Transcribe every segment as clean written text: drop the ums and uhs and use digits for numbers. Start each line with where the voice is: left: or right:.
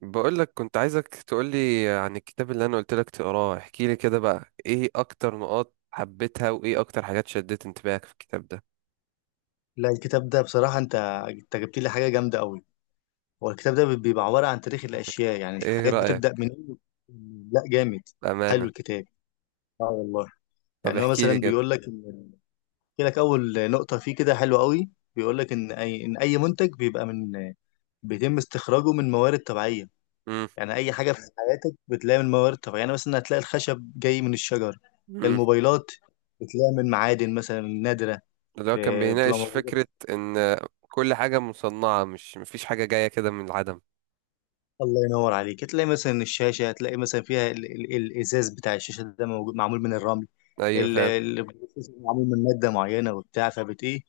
right: بقولك كنت عايزك تقولي عن الكتاب اللي انا قلتلك تقراه. احكيلي كده بقى، ايه اكتر نقاط حبيتها وايه اكتر حاجات شدت انتباهك في الكتاب ده؟
left: لا، الكتاب ده بصراحة، أنت جبت لي حاجة جامدة أوي. هو الكتاب ده بيبقى عبارة عن تاريخ الأشياء، يعني
right: ايه
left: الحاجات
right: رأيك
left: بتبدأ من. لا، جامد. حلو
right: بأمانة؟
left: الكتاب. اه، والله.
right: طب
left: يعني هو
right: احكيلي
left: مثلا
right: كده.
left: بيقول لك بيقول لك أول نقطة فيه كده حلوة أوي. بيقول لك إن أي منتج بيبقى بيتم استخراجه من موارد طبيعية.
right: امم
left: يعني أي حاجة في حياتك بتلاقي من موارد طبيعية، يعني مثلا هتلاقي الخشب جاي من الشجر.
right: امم
left: الموبايلات بتلاقي من معادن مثلا نادرة.
right: اللي هو كان
left: بتبقى
right: بيناقش فكرة
left: موجودة.
right: ان كل حاجة مصنعة، مش مفيش حاجة جاية كده من العدم.
left: الله ينور عليك، هتلاقي مثلا الشاشه، هتلاقي مثلا فيها ال الازاز بتاع الشاشه ده موجود معمول من الرمل.
right: ايوه
left: ال-
right: فعلا.
left: ال- معمول من ماده معينه وبتاع فبت ايه.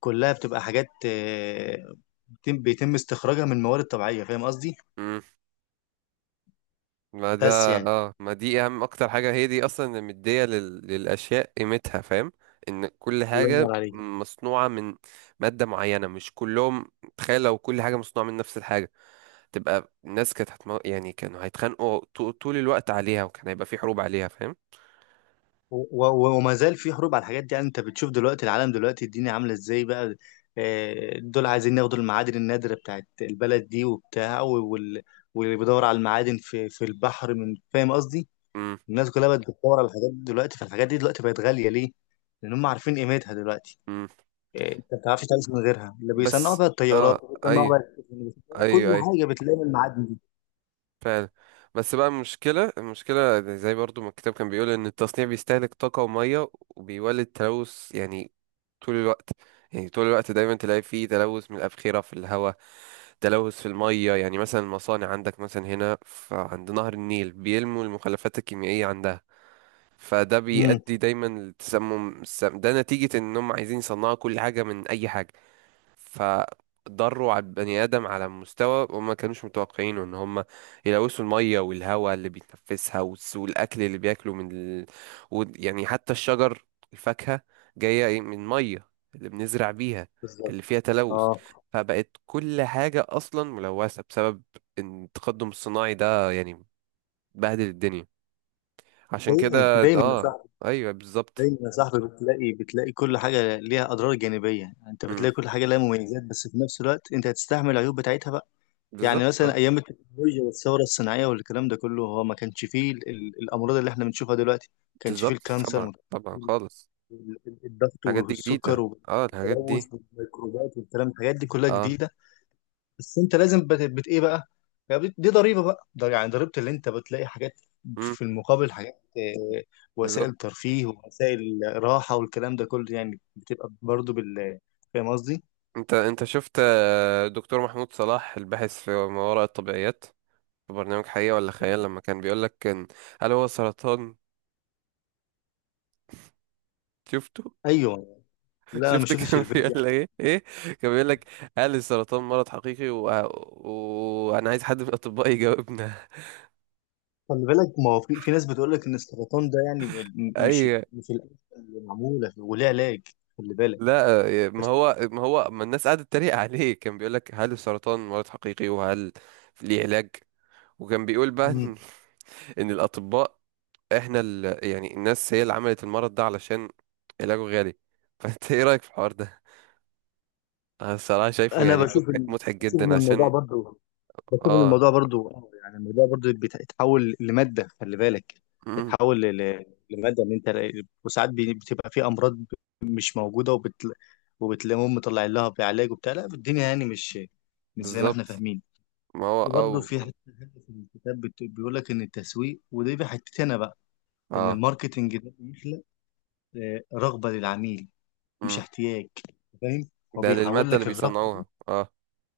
left: كلها بتبقى حاجات، بيتم استخراجها من موارد طبيعيه، فاهم قصدي.
right: ما ده
left: بس يعني.
right: اه، ما دي اهم اكتر حاجة، هي دي اصلا اللي مدية للاشياء قيمتها، فاهم؟ ان كل
left: الله
right: حاجة
left: ينور عليك.
right: مصنوعة من مادة معينة، مش كلهم. تخيل لو كل حاجة مصنوعة من نفس الحاجة، تبقى الناس كانت يعني كانوا هيتخانقوا طول الوقت عليها، وكان هيبقى في حروب عليها، فاهم؟
left: وما زال في حروب على الحاجات دي، يعني انت بتشوف دلوقتي العالم، دلوقتي الدنيا عامله ازاي بقى. دول عايزين ياخدوا المعادن النادره بتاعت البلد دي وبتاع واللي بيدور على المعادن في البحر من، فاهم قصدي.
right: امم
left: الناس كلها بقت بتدور على الحاجات دي دلوقتي، فالحاجات دي دلوقتي بقت غالية ليه؟ لأن هم عارفين قيمتها دلوقتي.
right: امم
left: انت ما بتعرفش تعيش من غيرها. اللي بيصنعوا
right: بس.
left: بقى
right: اه،
left: الطيارات، اللي بيصنعوا بقى
right: ايوه،
left: السفن، اللي بيصنعوا كل
right: ايوه، ايوه،
left: حاجة بتلاقي من المعادن دي.
right: فعلا. بس بقى المشكلة، زي برضو ما الكتاب كان بيقول إن التصنيع بيستهلك طاقة ومية وبيولد تلوث، يعني طول الوقت. يعني طول الوقت دايما تلاقي فيه تلوث من الأبخرة في الهواء، تلوث في المية، يعني مثلا المصانع عندك مثلا هنا عند نهر النيل بيلموا المخلفات الكيميائية عندها. فده
left: امم.
right: بيؤدي دايما لتسمم. السم ده نتيجة إنهم عايزين يصنعوا كل حاجة من أي حاجة. فضروا على البني آدم على مستوى وما كانوش متوقعينه، ان هم يلوثوا المية والهواء اللي بيتنفسها، والاكل اللي بياكله يعني حتى الشجر، الفاكهة جاية إيه؟ من مية اللي بنزرع بيها، اللي
left: بالظبط،
right: فيها تلوث.
left: اه.
right: فبقت كل حاجة أصلا ملوثة بسبب إن التقدم الصناعي ده يعني بهدل الدنيا. عشان كده
left: دايما دايما يا
right: اه.
left: صاحبي،
right: ايوه بالظبط.
left: دايما يا صاحبي بتلاقي كل حاجة ليها أضرار جانبية. انت
right: مم،
left: بتلاقي كل حاجة ليها مميزات، بس في نفس الوقت انت هتستحمل العيوب بتاعتها بقى.
right: بالظبط
left: يعني مثلا
right: اه.
left: أيام التكنولوجيا والثورة الصناعية والكلام ده كله، هو ما كانش فيه الأمراض اللي احنا بنشوفها دلوقتي، ما كانش فيه
right: بالظبط
left: الكانسر.
right: طبعا
left: ما
right: طبعا
left: ال-
right: خالص.
left: ال- الضغط
right: الحاجات دي
left: والسكر
right: جديدة، اه الحاجات
left: والتلوث
right: دي
left: والميكروبات والكلام، الحاجات دي كلها
right: اه.
left: جديده. بس انت لازم بت ايه بقى. يعني دي ضريبه بقى، ده يعني ضريبه، اللي انت بتلاقي حاجات
right: امم
left: في المقابل حاجات،
right: بالظبط.
left: وسائل ترفيه ووسائل راحه والكلام ده كله، يعني بتبقى برضو بال. فاهم قصدي؟
right: انت شفت آه، دكتور محمود صلاح الباحث في ما وراء الطبيعيات، في برنامج حقيقة ولا خيال، لما كان بيقول لك، كان هل هو سرطان؟ شفته؟
left: ايوه. لا، انا ما
right: شفت
left: شفتش
right: كان
left: الفيديو
right: بيقول
left: يعني.
right: لك ايه ايه؟ كان بيقول لك هل السرطان مرض حقيقي و- وانا عايز حد من الاطباء يجاوبنا.
left: خلي بالك، ما هو في ناس بتقول لك ان السرطان ده يعني
right: اي.
left: مش الأنسة اللي معموله وليه علاج، خلي بالك.
right: لا. آه، ما هو ما الناس قعدت تتريق عليه، كان بيقول لك هل السرطان مرض حقيقي وهل ليه علاج، وكان بيقول بقى
left: بس
right: ان إن الاطباء احنا يعني الناس هي اللي عملت المرض ده علشان علاجه غالي. فانت ايه رأيك في الحوار ده؟ انا الصراحة شايفه
left: انا
right: يعني
left: بشوف
right: مضحك،
left: ان،
right: مضحك
left: بشوف
right: جدا،
left: ان الموضوع
right: عشان
left: برضو، بشوف ان
right: اه.
left: الموضوع برضو، يعني الموضوع برضو بيتحول لماده، خلي بالك.
right: مم.
left: اتحول لماده ان انت، وساعات بتبقى في امراض مش موجوده وبت، وبتلاقيهم مطلعين لها بعلاج وبتاع. لا، الدنيا يعني مش، مش زي ما احنا
right: بالظبط.
left: فاهمين.
right: ما هو
left: وبرضه
right: او
left: في حته، حتة في الكتاب بيقول لك ان التسويق، ودي بقى حتتي انا بقى، ان
right: اه.
left: الماركتنج ده بيخلق رغبه للعميل، مش
right: مم.
left: احتياج، فاهم. هو
right: ده
left: بيحول
right: للمادة اللي
left: لك الرغبه.
right: بيصنعوها اه.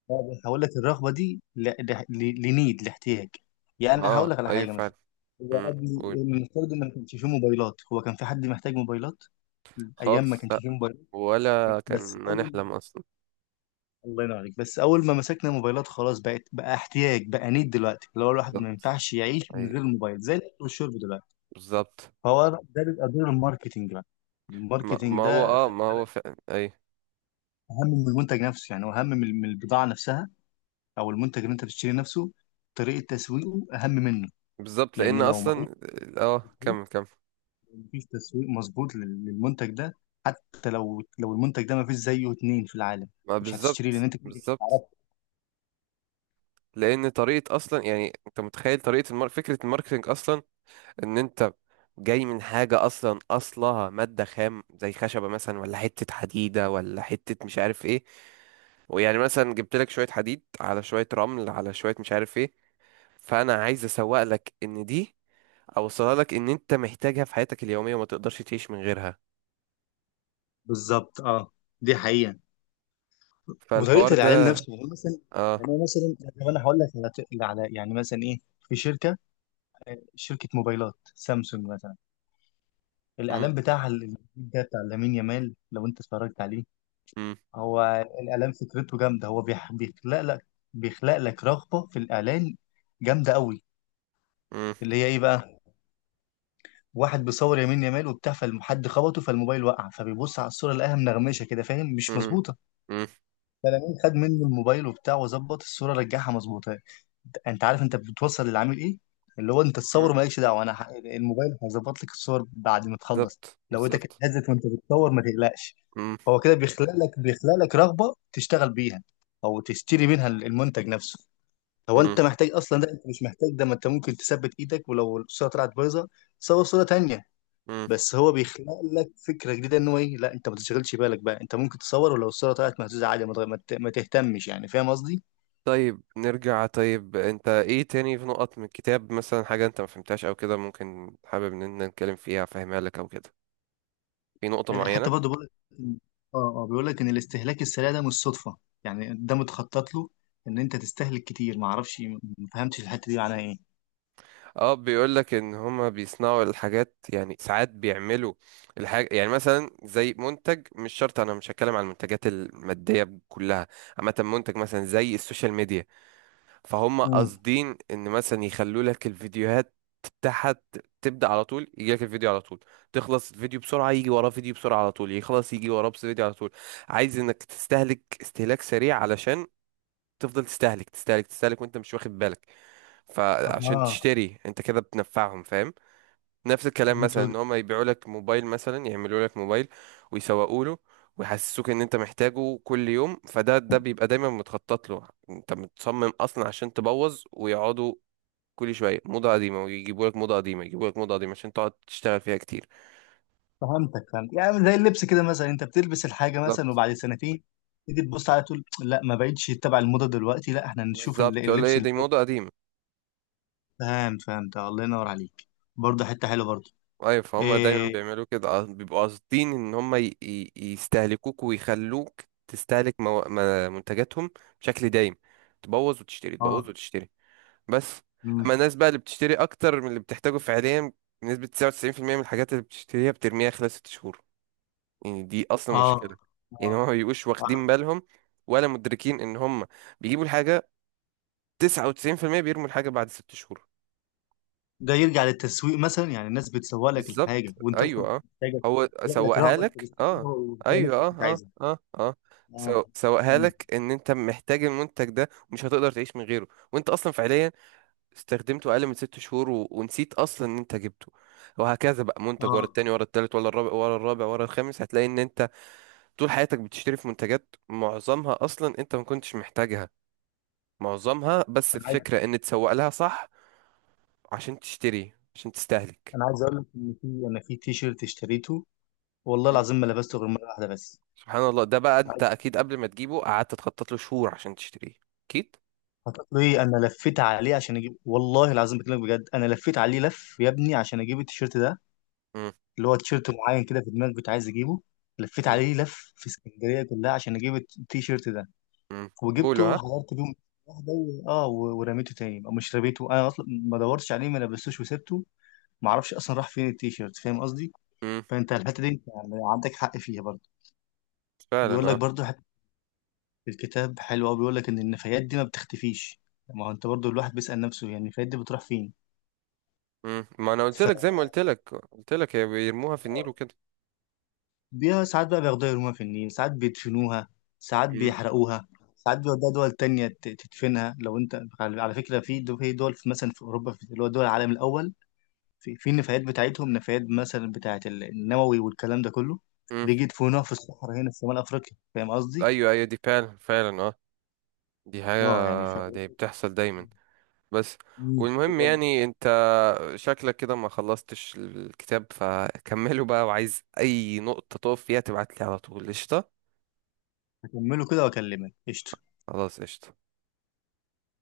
left: لا، بس هقول لك الرغبه دي لنيد، لاحتياج. يعني انا
right: اه
left: هقول لك على
right: ايوه
left: حاجه مثلا.
right: فعلا.
left: هو
right: مم.
left: قبل
right: قول.
left: المفترض ان ما كانش فيه موبايلات، هو كان في حد محتاج موبايلات ايام ما
right: خالص
left: كانش
right: لا.
left: فيه موبايلات؟
right: ولا
left: بس
right: كان
left: اول
right: هنحلم اصلا.
left: الله ينور عليك. بس اول ما مسكنا موبايلات، خلاص بقت بقى احتياج بقى، نيد دلوقتي، اللي هو الواحد ما
right: بالظبط
left: ينفعش يعيش من
right: اي.
left: غير الموبايل زي الاكل والشرب دلوقتي.
right: بالظبط.
left: فهو ده بيبقى دور الماركتينج بقى.
right: ما
left: الماركتينج
right: هو
left: ده
right: اه،
left: خلي
right: ما هو
left: بالك،
right: فعلا اي.
left: اهم من المنتج نفسه، يعني هو اهم من البضاعه نفسها، او المنتج اللي انت بتشتري نفسه، طريقه تسويقه اهم منه.
right: بالظبط،
left: لان
right: لان
left: لو ما فيش
right: اصلا اه،
left: تسويق،
right: كمل كمل.
left: مفيش تسويق مظبوط للمنتج ده، حتى لو المنتج ده ما فيش زيه اتنين في العالم،
right: ما
left: مش هتشتريه
right: بالظبط
left: لان انت كده كده مش
right: بالظبط.
left: هتعرفه.
right: لان طريقه اصلا يعني انت متخيل طريقه فكره الماركتنج اصلا؟ ان انت جاي من حاجه اصلا اصلها ماده خام، زي خشبه مثلا ولا حته حديده ولا حته مش عارف ايه. ويعني مثلا جبت لك شويه حديد على شويه رمل على شويه مش عارف ايه، فانا عايز اسوق لك ان دي، اوصلها لك ان انت محتاجها في حياتك اليوميه وما تقدرش تعيش من غيرها.
left: بالظبط، اه. دي حقيقة.
right: فالحوار
left: وطريقة
right: ده
left: الاعلان نفسه يعني مثلا، يعني
right: اه.
left: أنا مثلا، طب انا هقول لك، على يعني مثلا ايه، في شركة موبايلات سامسونج مثلا،
right: مم،
left: الاعلان بتاعها الجديد ده بتاع لامين يامال، لو انت اتفرجت عليه،
right: مم،
left: هو الاعلان فكرته جامدة. هو بيخلق لك، بيخلق لك رغبة في الاعلان جامدة قوي،
right: مم،
left: اللي هي ايه بقى. واحد بيصور يمين يمال وبتاع، فالحد خبطه، فالموبايل وقع، فبيبص على الصوره لقاها منغمشه كده، فاهم، مش
right: مم،
left: مظبوطه.
right: مم،
left: خد منه الموبايل وبتاع وظبط الصوره، رجعها مظبوطه. انت عارف انت بتوصل للعميل ايه؟ اللي هو انت
right: مم.
left: الصور مالكش دعوه، انا الموبايل هيظبط لك الصور بعد ما تخلص.
right: بالظبط
left: لو ايدك
right: بالظبط.
left: اتهزت وانت بتصور ما تقلقش.
right: مم،
left: هو كده بيخلق لك، رغبه تشتغل بيها او تشتري منها المنتج نفسه. هو
right: مم،
left: انت محتاج اصلا ده؟ انت مش محتاج ده، ما انت ممكن تثبت ايدك، ولو الصوره طلعت بايظه صور صوره تانية.
right: مم.
left: بس هو بيخلق لك فكره جديده ان هو ايه، لا انت ما تشغلش بالك بقى، انت ممكن تصور ولو الصوره طلعت مهزوزه عادي، ما تغ- ما ت- ما تهتمش، يعني فاهم قصدي.
right: طيب نرجع. طيب انت ايه تاني في نقط من الكتاب مثلا؟ حاجة انت ما فهمتهاش او كده ممكن حابب ان احنا نتكلم فيها، فاهمها لك او كده؟ في نقطة
left: حتى
right: معينة؟
left: برضه بيقول لك، اه بيقول لك ان الاستهلاك السريع ده مش صدفه، يعني ده متخطط له ان انت تستهلك كتير. ما اعرفش، ما فهمتش الحته دي معناها ايه.
right: اه، بيقول لك ان هما بيصنعوا الحاجات، يعني ساعات بيعملوا الحاجة، يعني مثلا زي منتج. مش شرط انا مش هتكلم على المنتجات المادية كلها، عامة منتج مثلا زي السوشيال ميديا. فهم
left: امم.
right: قاصدين ان مثلا يخلوا لك الفيديوهات تحت تبدأ على طول، يجي لك الفيديو على طول، تخلص الفيديو بسرعة يجي وراه فيديو بسرعة على طول، يخلص يجي وراه بس فيديو على طول. عايز انك تستهلك استهلاك سريع، علشان تفضل تستهلك تستهلك تستهلك وانت مش واخد بالك. فعشان
left: اها.
right: تشتري انت كده بتنفعهم، فاهم؟ نفس الكلام
left: فهمت
right: مثلا، ان
left: وجه-
right: هم يبيعوا لك موبايل، مثلا يعملوا لك موبايل ويسوقوا له ويحسسوك ان انت محتاجه كل يوم، فده بيبقى دايما متخطط له. انت متصمم اصلا عشان تبوظ، ويقعدوا كل شويه موضه قديمه ويجيبوا لك موضه قديمه، يجيبوا لك موضه قديمه عشان تقعد تشتغل فيها كتير.
left: فهمتك، فهمت، يعني زي اللبس كده مثلا، انت بتلبس الحاجه
right: بالظبط
left: مثلا وبعد سنتين تيجي تبص عليها تقول لا، ما بقتش تبع الموضه دلوقتي، لا، احنا نشوف
right: بالظبط، تقول
left: اللبس،
right: ايه دي
left: الموضه.
right: موضه قديمه.
left: فاهم، فهمت، الله ينور عليك. برضه حته حلوه برضه.
right: ايوه فهم دايما
left: إيه.
right: بيعملوا كده. آه، بيبقوا قاصدين ان هم يستهلكوك ويخلوك تستهلك مو... ما- منتجاتهم بشكل دايم، تبوظ وتشتري، تبوظ
left: اه.
right: وتشتري، بس.
left: مم.
right: اما الناس بقى اللي بتشتري اكتر من اللي بتحتاجه فعليا، بنسبة 99% من الحاجات اللي بتشتريها بترميها خلال 6 شهور. يعني دي اصلا
left: اه،
right: مشكلة. يعني
left: اه.
right: هما ما بيبقوش
left: آه.
right: واخدين بالهم ولا مدركين ان هما بيجيبوا الحاجة 99% بيرموا الحاجة بعد 6 شهور.
left: ده يرجع للتسويق مثلا، يعني الناس بتسوق لك
right: بالظبط
left: الحاجه وانت اصلا
right: ايوه اه.
left: مش محتاجه،
right: هو
left: تلاقي لك
right: سوقها
left: رغبه انت
right: لك اه.
left: تشتريها وتلاقي
right: ايوه،
left: نفسك مش
right: اه،
left: عايزها.
right: اه، اه، اه.
left: اه.
right: سوقها
left: مم.
right: لك ان انت محتاج المنتج ده ومش هتقدر تعيش من غيره، وانت اصلا فعليا استخدمته اقل من 6 شهور، و... ونسيت اصلا ان انت جبته. وهكذا بقى منتج ورا
left: اه.
right: التاني ورا التالت ورا الرابع ورا الخامس. هتلاقي ان انت طول حياتك بتشتري في منتجات معظمها اصلا انت ما كنتش محتاجها، معظمها بس
left: انا عايز
right: الفكرة ان تسوق لها صح، عشان تشتري عشان تستهلك.
left: انا عايز اقول لك ان في، انا في تي شيرت اشتريته، والله
right: مم.
left: العظيم ما لبسته غير مره واحده بس.
right: سبحان الله، ده بقى انت اكيد قبل ما تجيبه قعدت تخطط له شهور عشان تشتريه، اكيد.
left: هتقولي انا لفيت عليه عشان اجيب، والله العظيم بكلمك بجد، انا لفيت عليه لف يا ابني عشان اجيب التيشيرت ده،
right: مم.
left: اللي هو تيشيرت معين كده في دماغي كنت عايز اجيبه. لفيت
right: مم.
left: عليه لف في اسكندريه كلها عشان اجيب التيشيرت ده،
right: مم. بولو
left: وجبته
right: ها.
left: حضرت بيه واحده و ورميته تاني، او مش رميته، انا اصلا ما دورتش عليه ما لبستوش وسبته. ما اعرفش اصلا راح فين التيشيرت، فاهم قصدي.
right: مم.
left: فانت الحته دي انت يعني عندك حق فيها برضه.
right: فعلا
left: بيقول لك
right: اه.
left: برضه حته، الكتاب حلو قوي، بيقول لك ان النفايات دي ما بتختفيش. ما هو انت برضه الواحد بيسال نفسه يعني النفايات دي بتروح
right: مم. ما انا قلت
left: فين؟
right: لك، زي ما قلت لك هي بيرموها في النيل وكده.
left: بيها ساعات بقى بياخدوها يرموها في النيل، ساعات بيدفنوها، ساعات
right: مم.
left: بيحرقوها، ساعات بيودوها دول تانية تدفنها. لو انت على فكرة، في في دول، في مثلا في أوروبا، في اللي هو دول العالم الأول، في النفايات بتاعتهم، نفايات مثلا بتاعة النووي والكلام ده كله،
right: مم.
left: بيجي يدفنوها في الصحراء هنا في شمال أفريقيا، فاهم قصدي؟
right: ايوه ايوه، دي فعلا فعلا اه. دي حاجة،
left: اه يعني ف.
right: دي بتحصل دايما بس.
left: مم.
right: والمهم يعني انت شكلك كده ما خلصتش الكتاب، فكمله بقى. وعايز اي نقطة تقف فيها تبعت لي على طول، قشطة؟
left: هكمله كده وأكلمك، قشطة.
right: خلاص قشطة.